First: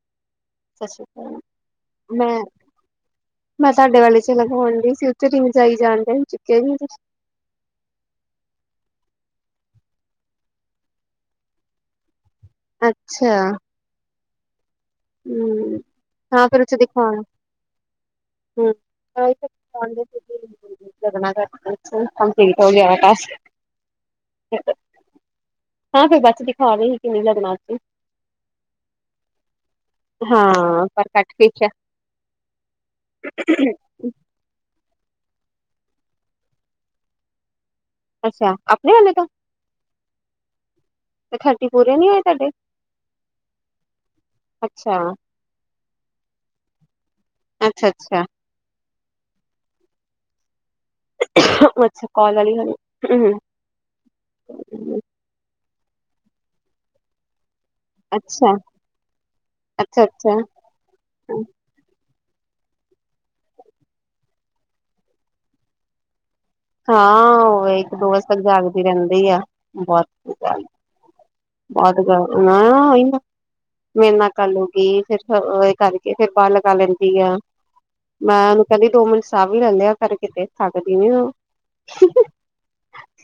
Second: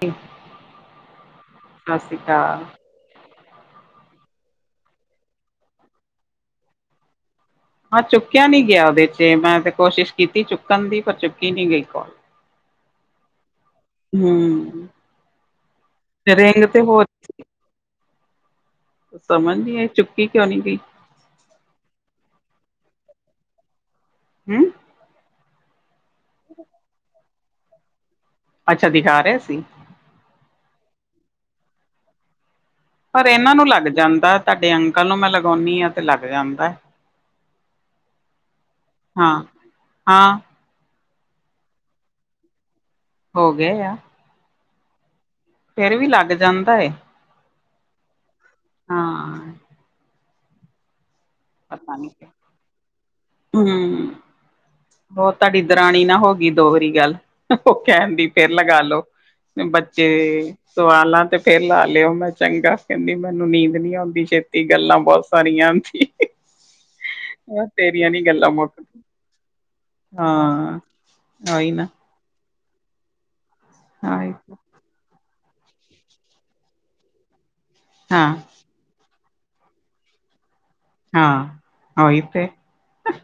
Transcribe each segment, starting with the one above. ਠੀਕ ਸਤਿ ਸ਼੍ਰੀ ਅਕਾਲ, ਮੈਂ ਮੈਂ ਤੁਹਾਡੇ ਵਾਲੇ ਚ ਲਗਾਉਣ ਡਈ ਸੀ, ਉੱਥੇ ਰਿੰਗ ਜਾਈ ਜਾਣਦੇ ਚੁੱਕੇਯਾ ਈ ਨਹੀ ਤੁਸੀ ਹਾਂ ਚੁੱਕਿਆ ਨੀ ਗਿਆ ਉਹਦੇ ਚ, ਮੈਂ ਤੇ ਕੋਸ਼ਿਸ਼ ਕੀਤੀ ਚੁੱਕਣ ਦੀ, ਪਰ ਚੁੱਕੀ ਨੀ ਗਈ ਕੌਲ ਅੱਛਾ ਹਮ ਹਾਂ ਚੱਲਿਆ ਫਿਰ ਉੱਥੇ ਕਿਥੇ ਹੋਰ ਦਿਖਾਉਣ ਹਮ ਸਮਝ ਨ ਆ ਚੁੱਕੀ ਕਿਉਂ ਨਹੀਂ ਗਈ ਨਾ ਕਰ ਗਿਆਸ [inaudible] ਹੂੰ ਹਾਂ ਫਿਰ ਬੱਸ ਦਿਖਾ ਰਹੀ ਸੀ, ਕਿੰਵੇਂ ਲਗਣਾ ਅਸੀ ਅੱਛਾ ਦਿਖਾ ਰਿਹਾ ਸੀ ਹਾਂ ਪਰ ਕਟ ਪੀਸ ਐ ਪਰ ਇਹਨਾਂ ਨੂੰ ਲੱਗ ਜਾਂਦਾ, ਤੁਹਾਡੇ ਅੰਕਲ ਨੂੰ ਮੈਂ ਲਗਾਉਦੀ ਆਂ, ਤਾਂ ਲੱਗ ਜਾਂਦਾ ਆ ਅੱਛਾ ਆਪਣੇ ਆੇ ਤੋਂ, ਹਾਂ ਤੇ ਥਰਚੇ ਪੂਰੇ ਨੀ ਹੋਏ ਤੁਹਾਡੇ ਹੋ ਗਏ ਆ ਅੱਛਾ ਫਿਰ ਵੀ ਲੱਗ ਜਾਂਦਾ ਏ ਅੱਛਾ ਅੱਛਾ ਹਾਂ ਅੱਛਾ, ਕਾੱਲ ਆਲੀ ਹੈ ਨੀ ਹੂ, ਹੋਰ ਤੁਹਾਡੀ ਦਰਾਣੀ ਨਾ ਹੋ ਗਈ, ਦੋ ਵਾਰੀ ਗੱਲ ਔ ਕਹਿੰਦੀ ਫੇਰ ਅੱਛਾ ਲਗਾ ਲੋਓ, ਅੱਛਾ ਬੱਚੇ ਅੱਛਾ ਸਵਾਲਾ ਤੇ ਫੇਰ ਲਾ ਲਿਓ, ਮੈਂ ਚੰਗਾ, ਕਹਿੰਦੀ ਮੈਨੂੰ ਨੀਂਦ ਨੀ ਆਉਂਦੀ ਛੇਤੀ ਗੱਲਾਂ ਬਹੁਤ [inaudible] ਸਰੀ ਹਾਂ, ਉਹ ਇੱਕ ਦੋ ਵਜੇ ਤੱਕ ਗੱਲਾਂ ਮੁੱਕ ਜਾਗਦੀ ਰਹਿੰਦੀ ਆ, ਬਹੁਤ ਹਾਂ ਉਹੀ ਨਾ ਬਹੁਤ ਗੱਲ, ਨਾ ਔਹੀ ਨਾ, ਮੇਰੇ ਹਾਂ ਨਾਲ ਗੱਲ ਹੋ ਗੀ, ਫਿਰ ਫਿਰ ਔ ਇਹ ਕਰਕੇ, ਫਿਰ ਬਾਹ ਲਗਾ ਲੈਂਦੀ ਆ, ਹਾਂ ਮੈਡਮ ਕਦੇ ਦੋ ਮਿੰਟ ਸਾਫਹ ਵੀ ਲੈਂ ਲੇਯਾ ਕਰ, ਕਿਥੇ ਹੱਟਦੀ ਨੀ ਉਹ, ਹਾਂ ਉਹੀ ਤੇ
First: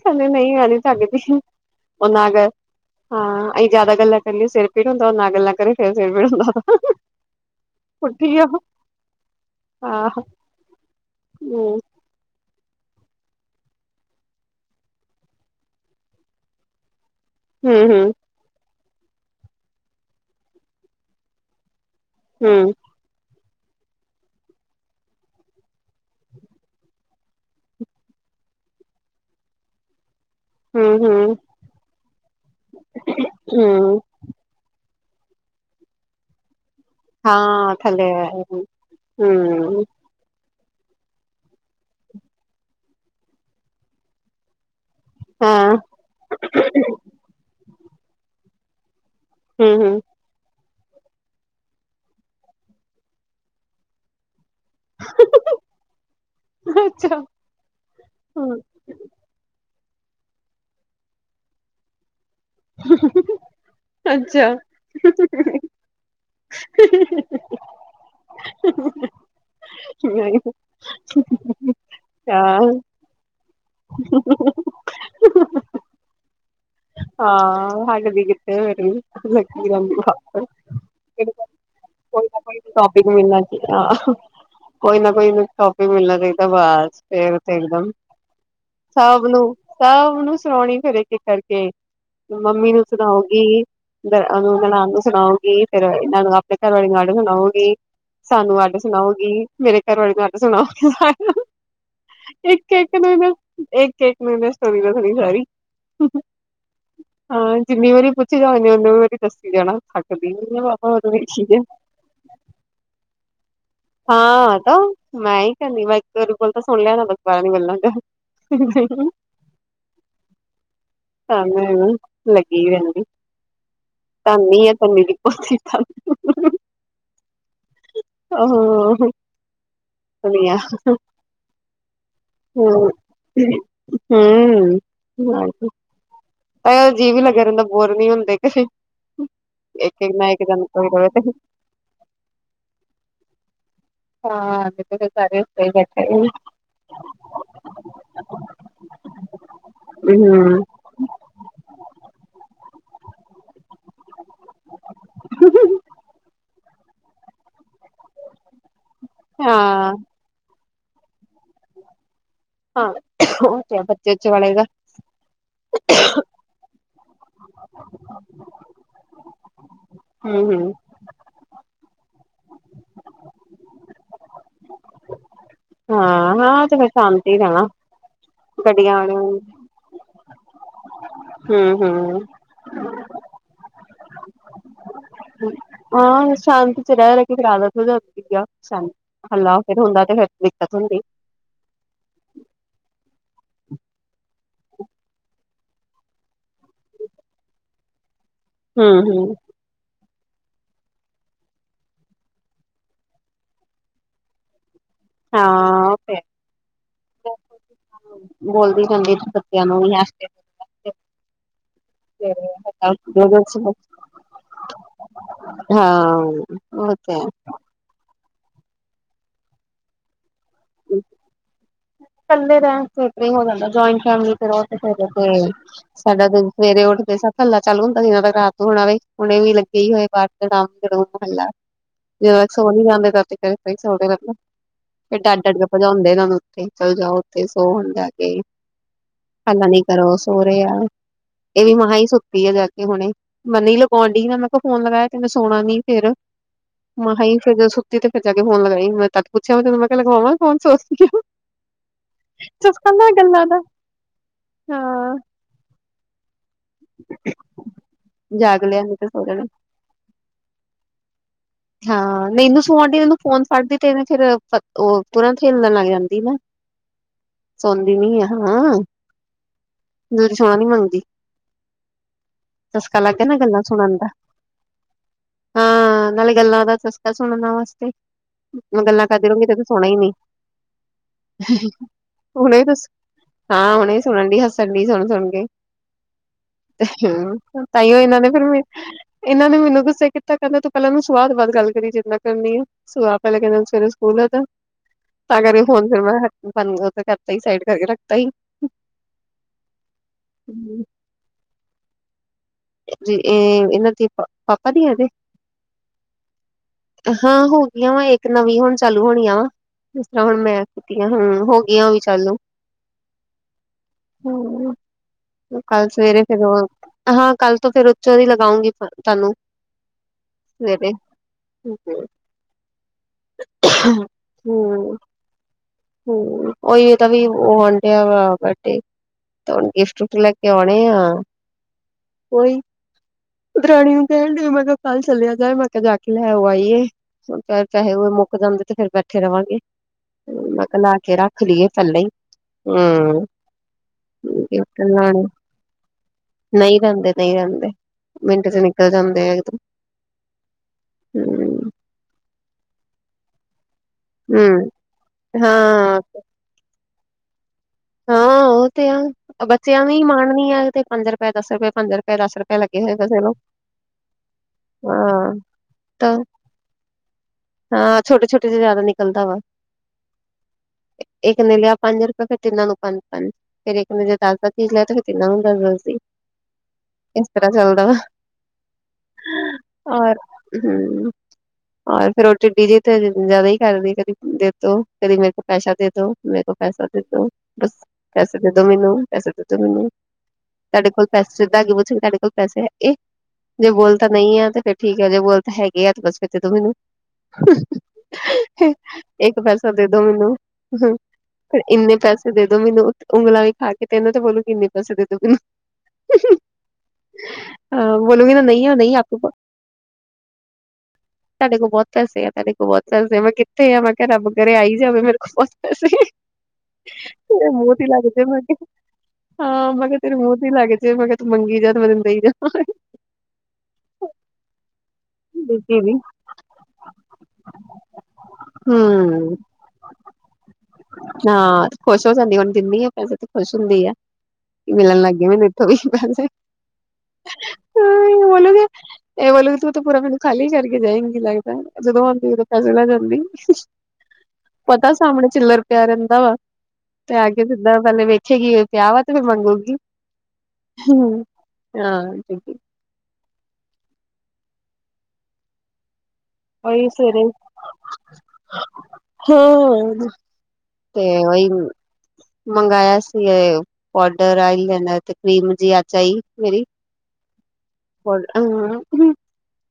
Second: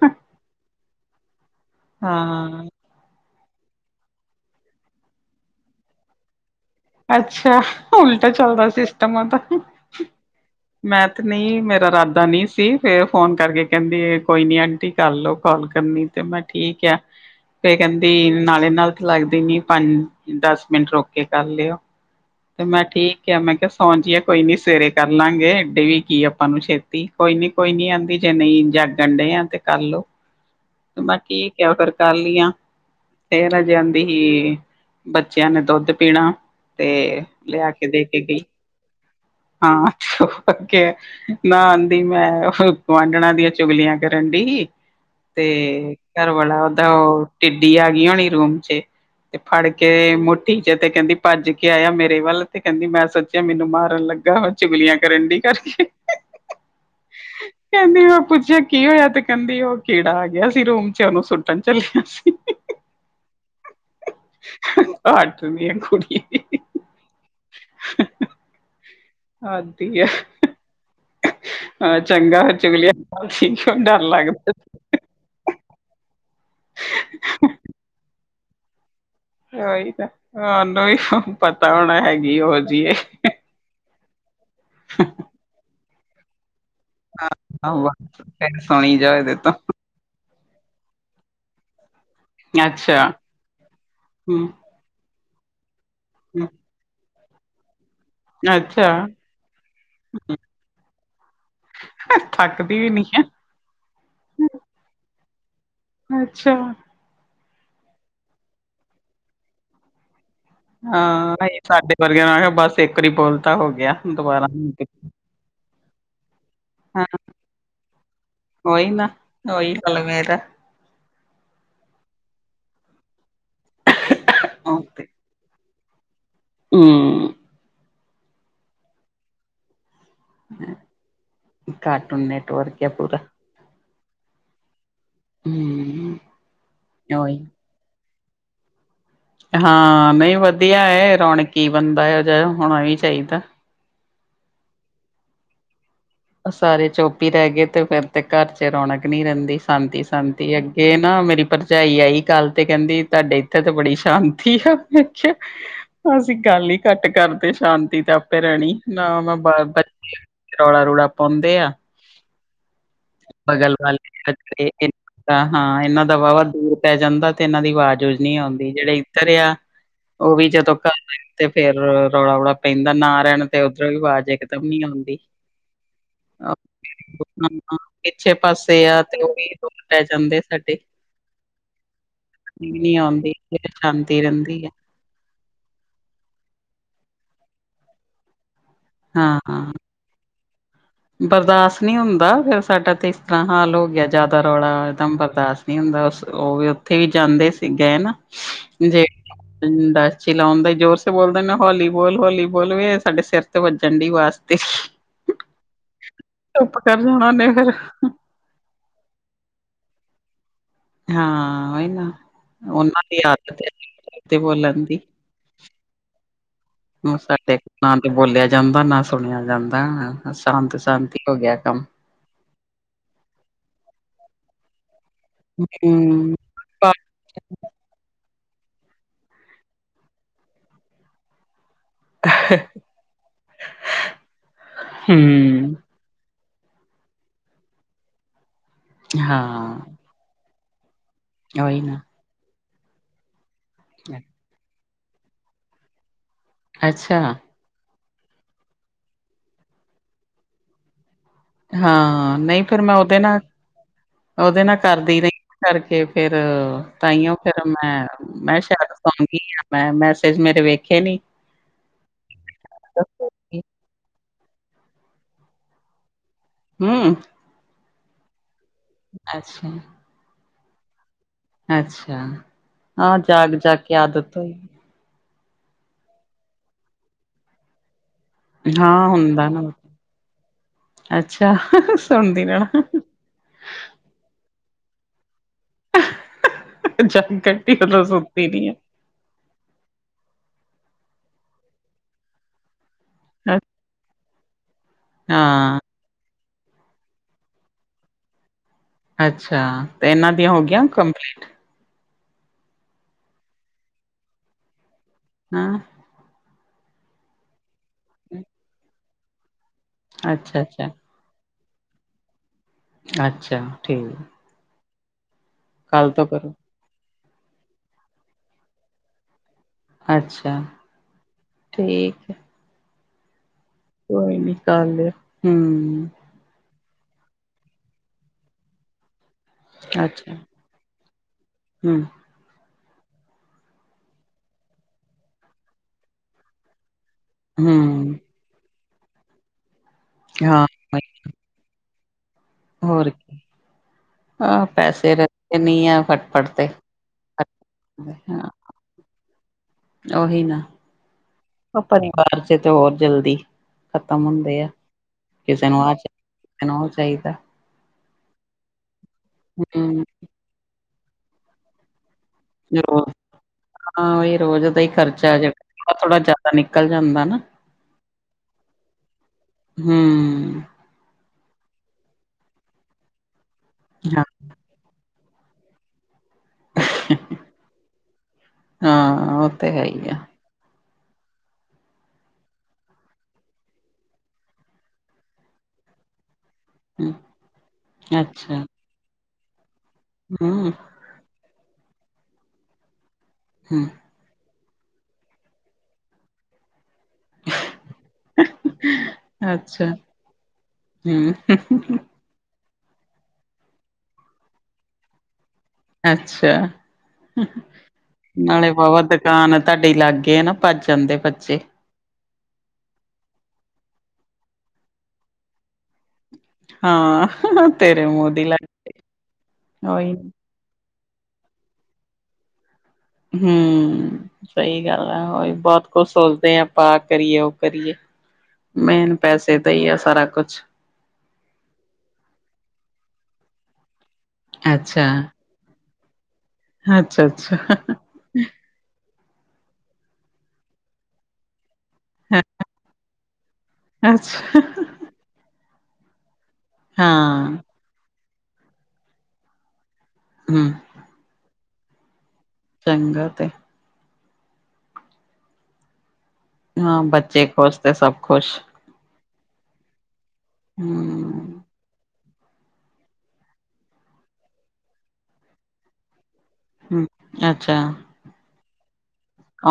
ਹਾਲੇ ਨਹੀ ਔ ਸਾਡੇ ਤੇ ਹੁਣ ਆ ਗਏ ਹਾਂ ਹਾਂ ਅਸੀਂ ਜਿਆਦਾ ਗੱਲਾਂ ਕਰੀਏ ਸਿਰ ਪੀੜ ਹੁੰਦਾ, ਔ ਨਾ ਗੱਲਾਂ ਕਰੇ, ਫੇਰ ਸਿਰ ਪੀੜ ਹੁੰਦਾ। ਅੱਛਾ, ਉਲਟਾ ਪੁੱਠੀ ਆ ਉਹ। ਚੱਲਦਾ ਸਿਸਟਮ ਆ ਤਾਂ ਹਾਂ ਮੈਂ ਤੇ ਨਹੀਂ, ਹੂੰ ਮੇਰਾ ਇਰਾਦਾ ਨਹੀਂ ਸੀ ਫੇਰ ਫੋਨ ਕਰਕੇ ਕਹਿੰਦੀ ਏ, ਕੋਈ ਨੀ ਆਂਟੀ ਕਰ ਲਓ ਕਾਲ ਕਰਨੀ ਤੇ, ਮੈਂ ਕੇਹਾ ਠੀਕ ਆ ਫੇਰ ਹੂੰ ਹੂੰ ਕਹਿੰਦੀ ਨਾਲੇ ਨਾਲ ਤਾਂ ਲੱਗਦੀ ਨੀ, ਪੰਜ ਦਸ ਮਿੰਟ ਰੁਕ ਕੇ ਕਰ ਲਿਓ ਤੇ ਮੈਂ ਹੂੰ ਠੀਕ ਕੇਹਾ ਮੈਂ ਕਿਹਾ ਸੋ ਜਾਈਏ ਕੋਈ ਨੀ ਸਵੇਰੇ ਕਰ ਲਾਂਗੇ, ਇਥੇ ਵੀ ਕੀ ਆਪਾਂ ਨੂੰ ਛੇਤੀ, ਕੋਈ ਨੀ, ਕੋਈ ਨੀ ਨੀਂਦ ਆਂਦੀ ਜੇ ਨਹੀਂ, ਜਾਗਣ ਡੇ ਆ, ਤੇ ਕਰ ਲੋ [unintelligible] ਤੇ ਮੈਂ ਹੂੰ ਠੀਕ ਐ, ਫਿਰ ਕਰ ਲਈ ਆ, ਫੇਰ ਅਜੇ ਹੂੰ ਆਂਦੀ ਕੀ ਬੱਚਿਆਂ ਨੇ ਦੁੱਧ ਪੀਣਾ ਤੇ ਲਿਆ ਹਾਂ ਕੇ ਦੇ ਥੱਲੇ ਕੇ ਗਈ, ਹੂੰ ਹਾਂ ਤੇ ਉਹ ਅੱਗੇ ਨਾ ਆਂਦੀ ਮੈਂ, ਓਹ ਗੁਆਂਢਣਾ ਦੀਆਂ ਚੁਗਲੀਆਂ ਕਰਨ ਡਈ। ਹਾਂ ਤੇ ਘਰਵਾਲਾ ਓਹਦਾ, ਉਹ ਟਿੱਡੀ ਆ ਗਈ ਹੋਣੀ ਰੂਮ ਚ ਤੇ ਫੜ ਹੂੰ ਹੂੰ ਕੇ ਮੁੱਠੀ ਚ, ਤੇ ਕਹਿੰਦੀ ਭੱਜ ਕੇ ਆਇਆ ਮੇਰੇ ਵੱਲ, ਤੇ ਕਹਿੰਦੀ ਮੈਂ ਸੋਚਿਆ ਮੈਨੂੰ ਮਾਰਨ ਲੱਗਾ ਵਾ। ਚੁਗਲੀਆਂ ਕਰਨ ਦੀ ਕਰਕੇ, ਅੱਛਾ ਕਹਿੰਦੀ ਉਹ ਪੁੱਛਿਆ ਹੂੰ ਕਿ ਕੀ ਹੋਇਆ ਤੇ ਕਹਿੰਦੀ ਉਹ ਕੀੜਾ ਆ ਗਿਆ ਸੀ ਰੂਮ ਚ, ਉਹਨੂੰ ਸੁੱਟਣ ਚੱਲਿਆ ਸੀ। ਅੱਛਾ। ਹੱਟ ਦੀ ਕੁੜੀ [unintelligible] ਹੱਦ ਈ ਐ, ਹਾਂ ਹਾਂ ਚੰਗਾ ਹੋਇਆ ਚੁਗਲੀਆਂ ਸ਼ੀਸ਼ੋ ਡਰ ਲੱਗਦਾ ਤੀ। ਹਾਂ, ਮਹਾਂ ਕਦੀ ਕਿਤੇ ਹੋਰ ਵੀ ਲੱਗੀ ਉਹੀ ਰਹਿੰਦੀ ਤਾਂ ਤਾਨੂੰ ਵੀ ਬਸ ਪਤਾ ਹੋਣਾ, ਹੈਗੀ ਉਹੋ ਜਿਹੀ ਏ। ਆਹ ਕੋਈ ਨਾ ਕੋਈ ਇਹਨੂੰ ਟੌਪਿਕ ਮਿਲਣਾ ਚਾਹੀਦਾ, ਬਾਸ। ਫੇਰ ਤੇ ਇੱਕਦਮ, ਸੋਣੀ ਜਾਓ ਸਬ ਇਹਦੇ ਨੂੰ ਤੋਂ ਸਭ ਨੂੰ ਸੁਣਾਉਣੀ ਫਿਰ ਇੱਕ-ਇੱਕ ਕਰਕੇ। ਮੰਮੀ ਨੂੰ ਅੱਛਾ ਸੁਣਾਉਗੀ, ਦ ਅ ਹੂੰ ਨਨਾਣ ਨੂੰ ਸੁਣਾਉਗੀ, ਫੇਰ ਇਹਨਾਂ ਨੂੰ ਆਪਣੇ ਘਰ ਵਾਲੇ ਨੂੰ ਅੱਡ ਸਣਾਊਗੀ। ਸਾਨੂੰ ਅੱਡ ਅੱਛਾ ਸਣਾਊਗੀ, ਮੇਰੇ ਘਰਵਾਲੀ ਨੂੰ ਅੱਡ ਸਣਾਊਗੀ, ਸਾਨੂੰ ਥੱਕਦੀ ਵੀ ਨਹੀਂ ਐ। ਇੱਕ-ਇੱਕ ਮੈਂ ਦਸ ਦਾ ਸਟੋਰੀ ਥੋਡੀ ਸਾਰੀ। ਅੱਛਾ। ਹਾਂ ਜਿੰਨੀ ਵਾਰੀ ਪੁੱਛੀ ਜਾਵਾਂਗੇ, ਉਨੇ ਵਾਰੀ ਦੱਸੀ ਜਾਣਾ ਥੱਕਦੀ ਨੀ ਐ, ਆਪਾਂ ਤਾਂ ਦੇਖੀ ਐ। ਵਰਗਿਆ ਮੈਂ ਕਿਹਾ, ਬਸ ਇੱਕ ਵਾਰੀ ਬੋਲਤਾ ਹੋ ਗਿਆ। ਦੁਬਾਰਾ ਹਾਂ, ਨੀ। ਤਾਂ ਮੈਂ ਹੀ ਕਹਿੰਦੀ ਮੈਰੇ ਕੋਲ ਤਾਂ ਸੁਣ ਲਿਆ, ਤਾਂ ਦਬਾਰਾ ਨੀ ਬੋਲਣਾ ਹੁੰਦਾ। ਓਹੀ ਨਾ, ਓਹੀ ਹਾਲ ਮੇਰਾ। ਧੰਨ ਐ ਲੱਗੀ ਰਹਿੰਦੀ, ਧੰਨ ਈ ਐ ਹੂੰ ਪੰਮੀ ਦੀ ਪੋਤੀ। [unintelligible] [inaudible] ਆ ਹੰ ਵਡੀਆ। ਘੱਟ ਹੁੰਦੇ ਹੁਣ ਹੂੰ [inaudible] ਹੂੰ ਤਾਂ ਉਹਦਾ ਜੀਅ ਵੀ ਉਹੀ ਲੱਗਿਆ ਰਹਿੰਦਾ, ਬੋਰ ਨੀ ਹੁੰਦੇ ਕਦੀ। ਹਾਂ ਨਹੀਂ ਵਧੀਆ ਐ, ਤੇ ਰੌਣਕੀ ਬੰਦਾ ਇਹੋ ਜਾ ਹੋਣਾ ਵੀ ਚਾਹੀਦਾ। ਹਾਂ, ਕਿੱਦਰ ਗਏ ਸਾਰੇ। ਇਹ ਬੈਠਾ ਉਂ ਵੀ ਸਾਰੇ ਚੁੱਪ ਹੀ ਰਹਿ ਗਏ, ਤੇ ਫੇਰ ਤੇ ਘਰ ਚ ਰੌਣਕ ਨੀ ਰਹਿੰਦੀ, ਸ਼ਾਂਤੀ-ਸ਼ਾਂਤੀ ਹੂੰ ਹੈਗੀ। ਇਹ ਨਾ ਮੇਰੀ ਭਰਜਾਈ ਆਈ ਕੱਲ ਤੇ ਕਹਿੰਦੀ, ਤੁਹਾਡੇ ਇੱਥੇ ਤੇ ਬੜੀ ਸ਼ਾਂਤੀ ਐ, ਮੈਂ ਕਿਆ ਅਸੀਂ ਗੱਲ ਹੀ ਘੱਟ ਕਰਦੇ, ਸ਼ਾਂਤੀ ਤੇ ਆਪੇ ਰਹਿਣੀ। ਨਾ ਮੈਂ ਹਾਂ ਬੱਚੇ ਰੌਲਾ ਰੂਲਾ ਪਾਉਂਦੇ ਆ। ਹਾਂ ਬਗਲ ਬੱਚੇ ਉੱਚੇ ਦਾ ਵਾਲੇ ਦਾ [inaudible] ਹਾਂ ਇਹਨਾਂ ਦਾ ਵਾਹਵਾ ਦੂਰ ਪੈ ਜਾਂਦਾ, ਤੇ ਇਹਨਾਂ ਦੀ ਵਾਜ਼ ਵੂਜ ਨੀ ਆਉਂਦੀ, ਜਿਹੜੇ ਇੱਧਰ ਆ ਉਹ ਹੂੰ ਵੀ ਹੂੰ ਜਦੋਂ ਘਰ ਰਹਿਣ ਤੇ ਫੇਰ ਰੌਲਾ ਰੂਲਾ ਪੈਂਦਾ, ਨਾ ਰਹਿਣ ਤੇ ਓਧਰੋਂ ਵੀ ਆਵਾਜ਼ ਇਕਦਮ ਨੀ ਆਉਂਦੀ। ਆਹ, ਹਾਂ-ਹਾਂ, ਚੰਗਾ ਸ਼ਾਂਤ ਈ ਰਹਿਣਾ। ਹਾਂ, ਪਿੱਛੇ ਪਾਸੇ ਗੱਡੀਆਂ ਆ, ਆਲੀਆਂ ਤੇ ਉਹ ਵੀ ਦੂਰ ਪੈ ਜਾਂਦੇ ਆ ਸਾਡੇ। ਹੂੰ-ਹੂੰ, ਨੀਂਦ ਨੀ ਆਉਂਦੀ, ਜਦੋਂ ਸ਼ਾਂਤੀ ਰਹਿੰਦੀ ਐ। ਹਾਂ, ਸ਼ਾਂਤੀ ਚ ਰਹਿ-ਰਹਿ ਕੇ ਫਿਰ ਆਦਤ ਹੋ ਜਾਂਦੀ ਐ ਸਾਨੂੰ। ਹੱਲਾ ਹਾਂ ਫੇਰ ਹੁੰਦਾ, ਤੇ ਫੇਰ ਦਿੱਕਤ ਹੁੰਦੀ। ਬਰਦਾਸ਼ਤ ਨਹੀਂ ਹੁੰਦਾ। ਫ਼ੇਰ ਸਾਡਾ ਤੇ ਇਸ ਤਰ੍ਹਾਂ ਹਾਲ ਹੋ ਗਿਆ। ਜ਼ਿਆਦਾ ਰੌਲਾ ਦਮ ਬਰਦਾਸ਼ ਨਹੀਂ ਹੁੰਦਾ। ਉਹ ਵੀ ਉੱਥੇ ਵੀ ਜਾਂਦੇ ਸੀਗੇ ਨਾਂ। ਹੂੰ ਜੇ। ਹੂੰ ਦਾ ਚਲਾਾਉਂਦੇ ਜ਼ੋਰ ਸੇ ਬੋਲਦੇ ਹੌਲੀ ਬੋਲ ਹੌਲੀ ਬੋਲ ਵੀ ਸਾਡੇ ਸਿਰ। ਤੇ ਵੱਜਣ ਡ ਵਾਸਤੇ। ਹਾਂ ਫਿਰ ਚੁੱਪ ਕਰ ਜਾਣਾ। ਉਹੇ ਫੇਂਰ ਬੋਲਦੀ ਜਾਂਦੀ। ਬੱਚਿਆਂ ਨੂੰ ਵੀ ਹਾਂ ਨਾ ਉਹਨਾਂ ਦੀ ਆਦਤ ਹੈ। ਬੋਲਣ ਦੀਂ ਹਾਂ ਉਹ ਤੇ। ਨਾਂ ਤੇ ਬੋਲਿਆ ਜਾਂਦਾ। ਨਾ ਸੁਣਿਆ ਜਾਂਦਾ ਸ਼ਾਂਤ ਸ਼ਾਂਤੀ ਹੋ ਗਿਆ। ਕੰਮ ਇਕੱਲੇ ਦਾ ਫਿਰ ਹੋ ਜਾਂਦਾ। ਜੁਆਇੰਟ ਫੈਮਲੀ ਫਿਰ ਉਹ ਫਿਰ ਤੇ ਸਾਡਾ ਹੂੰ ਦਾ। ਸਵੇਰੇ ਉੱਠਦੇ ਸਭ ਹੱਲਾ ਚੱਲੂ ਹੁੰਦਾ। ਜਿਨਾਂ ਦਾ ਰਾਤ ਹੋਣਾ ਹੋਵੇ। ਹੁਣੇ ਵੀ ਲੱਗੇ ਹੀ ਹੋਏ ਬਾਹਰਮ ਵੀ ਹੁੰਦਾ ਹੱਲਾ। ਜਦੋਂ ਸੋ ਨੀਂ ਜਾਂਦੇ। ਸੋਦੇ ਰਦਾ ਫ ਡਡ। ਹੂੰ ਹੁੰਦੇ ਤੁੰ ਉਥੇ ਚਲ ਜਾਓ। ਉੱਥੇ ਸੋ ਹੁਣ ਲੈ ਕੇ ਹੱਲ ਨੀ ਹਾਂ ਕਰੋ। ਸੋਹਰੇ ਆ। ਇਹ ਵੀ ਉਹੀ ਮੈਂ ਨਾ ਹੀ ਸੁੱਤੀ ਆ ਜਾ ਕੇ। ਹੁਣੇ ਮੰਨੀ ਲਗਾਉਣ ਡਈ ਨਾ। ਮੈਂ ਕੋਲ ਫੋਨ ਲਗਾਇਆ। ਤੇਨੈਂ ਸੋਣਾ ਨੀ ਫੇਰ ਮਸਾ ਅੱਛਾ ਕਿਹਾ ਹੀ ਫਿਰ। ਤੇ ਫਿਰ ਜਾਂ ਫੋਨ ਲਗਾਈ। ਮੈਂ ਤਦ ਪੁੱਛਿਆ ਮੈਂਨੂੰ ਮੈਂ ਕਿਹਾ ਲਗਵਾਾਂ ਫੋਨ ਸੋਚ ਕੇ। ਹਾਂ ਨਹੀਂ ਫਿਰ। ਮੈਂ ਉਹਦੇ ਨਾਲ ਦਾ ਉਹਦੇ ਨਾਲ ਹਾਂ ਕਰਦੀ ਰਹੀਂ ਕਰਕੇ ਫਿਰ ਤਾਈਓ। ਫਿਰ ਮੈਂ ਮੈਂ ਜਾਗ ਲਿਆ ਸ਼ੈਲ ਨੀ ਤੇ ਸੌ ਸੋ ਗ ਜਾਣਾ ਹਾਂ। ਮੈਂ ਮੈਸੇਜਿੰਗ ਮੇਰੇ ਵੇਖੇ ਨੀ। ਹਾਂ ਨਹੀਂ ਇਹਨੂੰ ਸੋਣ ਦੀ ਇਹਨੂੰ ਫੋਨ ਫੜਦੀ। ਤੇਨੇ ਫਿਰ ਉਹ ਪਰਾ ਖੇਲਣ ਲੱਗ ਜਾਂਦੀ ਨਾ। ਹਮ। ਸੋਦੀ ਨਹੀਂ ਹਾਂ। ਅੱਛਾ। ਦਿਨਾਂ ਛਾਂ ਨੀ ਮੰਗਦੀ। ਅੱਛਾ ਚਸਕਾ ਲੱਗ ਆਹ ਗਿਆ ਨਾ ਜਾਗ ਗੱਲਾਂ ਜਾਗ ਕੇ ਸੁਣਨ ਦਾ ਆਦਤ ਪੈ ਗਈ। ਹਾਂ ਨਾਲੇ ਗੱਲ ਦਾ ਸਸ ਸੁਣ ਨ ਵਸਤੇ। ਮੈਂ ਗੱਲਾਂ ਹਾਂ ਕਰਦੀ ਰਹਗੀ ਹੁੰਦਾ ਤੂੰ ਨਾ ਸੋਣਾ ਹੀ ਨੀ। ਅੱਛਾ ਸੁਣਦੀ ਹੁਣੇ ਰਹਿਣਾ। ਤੁਸ ਹਾਂ ਹੁਣੇ ਸੁਣਨ ਡੇ ਹੱਸਣ ਡੈਈ ਸੁਣ ਸੁਣ ਕੇ। ਜਾਗ ਕੱਟੀ ਤਾਈਓ ਉਦੋਂ ਇਹਨਾਂ ਨੇ ਫਿਰ ਸੁੱਤੀ ਮੈਂ। ਨੀ ਇਹਨਾਂ ਨੇ ਮੈਨੂੰ ਗੁੱਸੇ ਕੀਤਾ ਕਹਿੰਦਾ। ਤੂੰ ਪਹਿਲਾਂ ਇਹਨੂੰ ਸੁਆਦ ਬਾਅਦ ਗੱਲ ਕਰੀ ਜਿੰਦੇ ਨਾਲ ਕਰਨੀ ਆ। ਸੁਦ ਪਹਿਲੇ ਆ ਕਹਿੰਦੇ ਸਵੇਰੇ ਸਕੂਲ ਆ। ਤਾਂ ਕਰੀ ਹਾਂ ਫੋਨ ਫੇਰ ਮੈਂ ਕਰਤਾ ਹੀ ਸਾਈਡ ਕਰਕੇ ਰੱਖਤਾ ਹੀ। ਅੱਛਾ। ਤੇ ਇਹਨਾਂ ਦੀਆਂ ਹੋ ਗੀਆਂ ਕੰਪਲੀਟ। ਇਹ ਇਹਨਾਂ ਦੇ ਪਾਪਾ ਦੀ ਆਜੇ। ਹਾਂ ਹਾਂ ਹੋ ਗਈਆਂ ਵਾ, ਇੱਕ ਨਵੀਂ ਹੁਨ ਚਾਲੂ ਹੋਣੀ ਆ। ਜਿਸ ਤਰ੍ਹਾਂ ਹੁਣ ਅੱਛਾ ਮੈਂ ਅੱਛਾ ਕੀਤੀਆਂ ਹ ਹੋ ਗਈ ਵੀ ਚੱਲ। ਅੱਛਾ ਠੀਕ ਹੈ। ਹੁ ਕੱਲ ਸਵੇਰੇ ਫੇਰ ਕਰੋ ਉਹ ਹਾਂ- ਕੱਲ ਤੋਂ ਫੇਰ ਉੋਂਦੇ ਹੀ ਲਗਾਉਂਗੀ ਤੁਹਾਨੂੰ। ਅੱਛਾ ਸ [inaudible] [inaudible] ਠੀਕ ਕੋਈ ਨੀ ਹੂੰ ਕੱਲ ਹਮ। [unintelligible] ਹੂੰ ਉਹੀ ਤਾਂ ਵੀ ਉਹ ਆ ਡਿਆ ਵਾ ਵੱਡੇ ਤੇ ਗਿਫਟ ਗੁਫਟ ਲੈ ਕੇ ਆਉਣੇ ਆਂ। ਹਮ। ਕੋਈ ਕ ਮੈਂ ਕਿਹਾ ਫਾਲ ਚਲਿਆ ਜਾਏ ਮੈਂ ਕਿਹਾ ਦਖਿਲ ਹੈ ਉਹ ਆਈਏ [unintelligible] ਪੈਸੇ ਹੈ ੳਹ, ਹੂੰ ਮੁੱਕ ਜਾਂਨਦੇ ਤੇ ਫੇਰ ਬੈੇ ਉੱਥੇ ਰਵਾਂਗੇ ਹਾਂ ਮੈਂ ਕਿਹਾ ਲਾ ਕੇ ਰੱਖ ਲਈ ਏ ਥੱਲੇ ਹੀ। ਹੋਰ ਹਮ ਕੀ ਆਹ ਪੈਸੇ ਰਸਤੇ ਨੀ ਆ ਫਟਫਟ ਤੇ ਨਹੀਂ [unintelligible] [unintelligible] ਨਹੀਂ ਜਾਂਦੇ ਮਿੰਟ ਚ ਨਿਕਲ ਜਾਂਦੇ ਇੱਕਦਮ ਓਹੀ ਨਾ ਹੂੰ ਉਹ ਪਰਿਵਾਰ ਚ ਤੇ ਹੋਰ ਜਲਦੀ ਖਤਮ ਹੁੰਦੇ ਆ। ਹੂੰ ਕਿਸੇ ਨੂੰ ਆਹ ਚ। ਹਾਂ ਕਿਸੇ ਨੂੰ ਉਹ ਚਾਹੀਦਾ। ਹਾਂ ਉਹ ਤੇ ਆ ਬੱਚਿਆਂ ਨੂੰ ਹੀ ਹੂੰ ਮਾਣਨੀ ਆ। ਤੇ ਪੰਜ ਰੁਪਏ ਦਸ ਰੁਪਏ ਪੰਜ ਰੁਪਏ ਦਸ ਰੁਪਏ। ਪੈ ਲੱਗੇ ਰੋਜ਼ ਹੋਏਗਾ ਨੂੰ [unintelligible] [unintelligible] ਹਾਂ ਰੋਜ਼ ਦਾ ਹੀ ਹਾਂ ਖਰਚਾ। ਜਿਹੜਾ ਥੋੜਾ ਤਾਂ ਜਿਆਦਾ ਨਿਕਲ ਜਾਂਦਾ ਨਾਂ। ਹਾਂ ਛੋਟੇ ਛੋਟੇ ਚ। ਜ਼ਿਆਦਾ ਨਿਕਲਦਾ ਵਾ। ਹਮ। ਇੱਕ ਨੇ ਲਿਆ ਪੰਜ ਰੁਪਏ। ਫੇਰ ਤਿੰਨਾਂ ਲੋਕਾਂ ਨੂੰ ਪੰਜ ਪੰਜ। ਫ਼ਿਰ ਇੱਕ ਨੇ ਜੇ ਹਾਂ ਦੱਸ ਦਾ। ਤਿੰਨਾਂ ਨੂੰ ਦਸ ਦਸ ਦੇ। [unintelligible] ਇਸ ਤਰ੍ਹਾਂ ਚੱਲਦਾ ਵਾ ਹਾਂ ਉਹ ਤੇ ਹੈ ਹੀ ਆ ਔਰ ਹਮ। ਔਰ ਫੇਰ ਰੋਟੀ ਡੀ ਜੀ ਤੇ। ਜ਼ਿਆਦਾ ਹੀ ਕਰਦੀ। ਕਦੀ ਦੇ ਦੋ ਕਦੀ ਮੇਰੇ ਕੋਲ ਪੈਸਾ ਦੇ ਦੋ। ਮੇਰੇ ਕੋ ਪੈਸਾ ਹੂੰ, ਦੇਦੋ ਬਸ ਪੈਸੇ ਦੇ ਅੱਛਾ ਦੋ ਮੈਨੂੰ ਪੈਸੇ ਦੇਦੋ ਮੈਨੂੰ ਹੂੰ ਤੁਡੇ ਕੋਲ ਪੈਸੇ ਸਿੱਧਾਂ ਪੁੱਛ ਤੁਹਾਡੇ ਕੋਲ ਪੈਸੇ ਹੈ। ਇਹ ਜੇ ਹੂੰ ਬੋਲ ਨਈ ਐ ਤੇ ਫੇਰ ਠੀਕ ਐ ਜੇ ਬੋਲ ਤਾਂ ਹੈਗੇ ਆ ਤੇ ਬਸ ਫੇਰ ਦੇਦੋ ਮੈਨੂੰ ਇੱਕ ਪੈਸਾ ਦੇ ਅੱਛਾ ਦੋ ਮੈਨੂੰ ਹੂੰ ਪਰ ਇੰਨੇ ਪੈਸੇ- ਦੇ ਦੋ ਮੈਨੂੰ ਉਹ ਮਲਾਈ ਖਾ ਕੇ ਤਿੰਨੋ ਬੋਲੋ ਕਿੰਨੇ ਪੈਸੇ ਦੇ ਦੋ ਮੈਨੂੰ ਅੱਛਾ ਹਾਂ ਬੋਲੂਗੀ ਨਾ ਨਹੀਂ ਨਾਲੇ ਆ ਨਹੀਂ ਪਾਵਾ ਆਪ ਦਕਾਨ ਤੁਹਾਡੇ ਲਾਗੇ ਆ ਨਾ ਭੱਜ ਜਾਂਦੇ। ਤੁਹਾਡੇ ਬੱਚੇ। ਕੋਲ ਬਹੁਤ ਪੈਸੇ ਐ, ਤੁਹਾਡੇ ਕੋਲ ਬਹੁਤ ਪੈਸੇ ਐ, ਮੈਂ ਕਿਆ ਕਿੱਥੇ ਆ ਮੈਂ ਕਿਹਾ ਰੱਬ ਕਰੇ ਆ ਈ ਜਾਵੇ ਮੇਰੇ ਕੋਲ ਬਹੁਤ ਪੈਸੇ। ਤੇਰੇ ਹਾਂ ਮੋਤੀ ਤੇਰੇ ਲੱਗਦੇ ਮੂੰਹ ਦੀ ਮ ਲੱਗ ਹਾਂ ਮਗ ਉਹੀ ਤੇਰੇ ਮੋਤੀ ਲੱਗ ਜ ਮਗ ਤੂੰ ਮੰਗੀ ਜਾ ਤੇ ਮੈਨੂੰ ਦਈ ਜਾ ਹੁ- ਸਹੀ ਗੱਲ ਹੈ, ਉਹੀ ਬਹੁਤ ਕੁਝ ਸੋਚਦੇ ਹਾਂ ਆਪਾਂ ਆਹ ਕਰੀਏ ਉਹ ਕਰੀਏ। ਮੇਨ ਹੂੰ ਪੈਸੇ ਦਾਹੀ ਆ ਸਾਰਾ ਕੁਛ ਹਾਂ ਖੁਸ਼ ਹੋ ਜਾਂਦੀ ਹੁਣ ਦਿੰਨੀ ਆ ਪੈਸੇ ਤੇ ਖੁਸ਼ ਹੁੰਦੀ ਐ ਮਿਲਨ ਲੱਗ ਗਏ ਮੈਨੂੰ [unintelligible] ਅੱਛਾ ਅੱਛਾ। ਬੋਲੋਗੇ ਇਹ ਬੋਲੋ ਕਿ ਤੂੰ ਤਾਂ ਪੂਰਾ ਮੈਨੂੰ ਖਾਲੀ ਕਰਕੇ ਜਾਏਗੀ ਲੱਗਦਾ ਜਦੋਂ ਆਉਂਦੀ ਅੱਛਾ ਉਦੋਂ ਪੈਸੇ ਲੈ ਜਾਂਦੀ- ਅੱਛਾ। ਪਤਾ ਸਾਹਮਣੇ ਚਿੱਲਰ ਪਿਆ ਰਹਿੰਦਾ ਵਾ ਤੇ ਆ ਕੇ ਹਾਂ ਸਿੱਧਾ ਪਹਿਲੇ ਵੇਚੇਗੀ ਏ ਕਿਆ ਬਾਤ ਮੰਗੂਗੀ ਹੂ,,, ਹੂ ਹਾਂ ਚੰਗਾ ਤੇ ਓਈ ਹਾਂ ਸਵੇਰੇ ਬੱਚੇ ਖੁਸ਼ ਤੇ ਸਭ ਖੁਸ਼ ਹਾਂ ਤੇ ਐਵੇਂ ਹੂੰ। ਹੁਣ ਮੰਗਾਇਆ ਸੀ ਇਹ ਪੋਡਰ, ਆਇਲੇਨਰ ਤੇ ਕਰੀਮ ਜੀ ਆਚਾਈ ਮੇਰੀ- ਹੂ ਅੱਛਾ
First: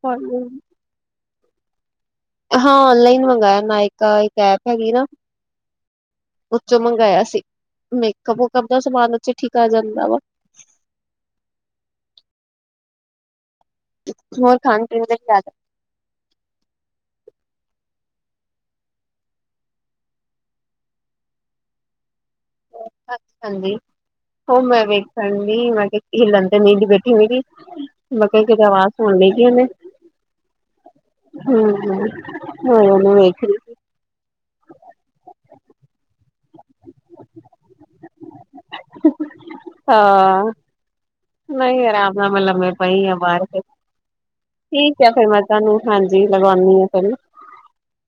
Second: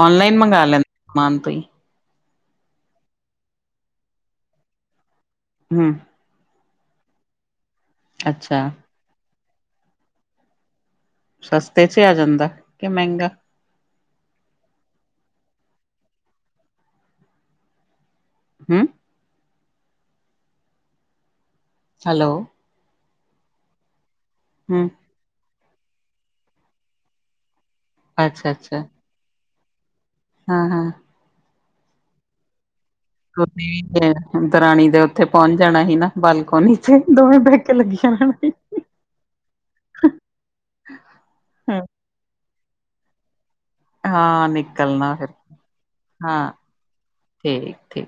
ਔਨਲਾਈਨ ਮੰਗਵਾ ਲੈਂਦੇ ਸਮਾਨ ਤੁਸੀਂ ਹਾਂ ਔਨਲਾਈਨ ਮੰਗਇਆ ਨਾਇਕਾ ਇੱਕ ਐਪ ਹੈਗੀ ਨਾ। ਹੂੰ। ਉੱਚੋਂ ਮੰਗਾਇਆ ਸੀ ਮੇਕਅਪ ਮੁਕਪ ਅੱਛਾ ਦਾ ਸਮਾਨ ਉੱਚੋਂ ਠੀਕ ਆ ਜਾਂਦਾ ਵਾ ਸਸਤੇ ਚ ਆ ਜਾਂਦਾ, ਕੇ ਮਹਿੰਗਾ? ਹੋਰ ਖਾਣ ਪੀਣ ਦਾ ਜ਼ਿਆਦਾ। ਹੂ,,, ਹੈਲੋ। ਅੱਛਾ ਜੀ ਹੋ ਮੈਂ ਹੂੰ ਵੇਖਣ ਮੈਂ ਕਿਹਾ ਲੰਡਨ ਤੇ ਦੀ ਬੇਟੀ ਮੇਰੀ ਮੈਂ ਕਿਹਾ ਅੱਛਾ ਕਿਤੇ ਅੱਛਾ ਆਵਾਜ਼ ਸੁਣ ਲਈ ਇੰਨੇ। ਹਾਂ ਹਾਂ। ਹੂ,,, ਹਾਂ [unintelligible] [unintelligible] ਕੋ [unintelligible] [unintelligible] ਦਰਾਣੀ ਦੇ ਉੱਥੇ ਪਹੁੰਚ ਜਾਣਾ ਸੀ ਨਾ ਬਾਲਕੋਨੀ ਚ ਦੋਵੇਂ ਬਹਿ ਕੇ ਲੱਗੀਆਂ ਰਣਾ ਸੀ ਹਾਂ, ਨਹੀਂ ਅਰਾਮ ਨਾਲ ਮੈਂ ਲੰਮੇ ਪਈ ਆ ਬਾਹਰ ਕੇ ਹਾਂ ਠੀਕ ਹੈ ਨਿਕਲਣਾ ਫਿਰ ਮੈਂ ਤੁਹਾਨੂੰ ਹਾਂਜੀ ਕਰਵਾਂਦੀ ਹਾਂ ਕੱਲ ਠੀਕ ਹੈ।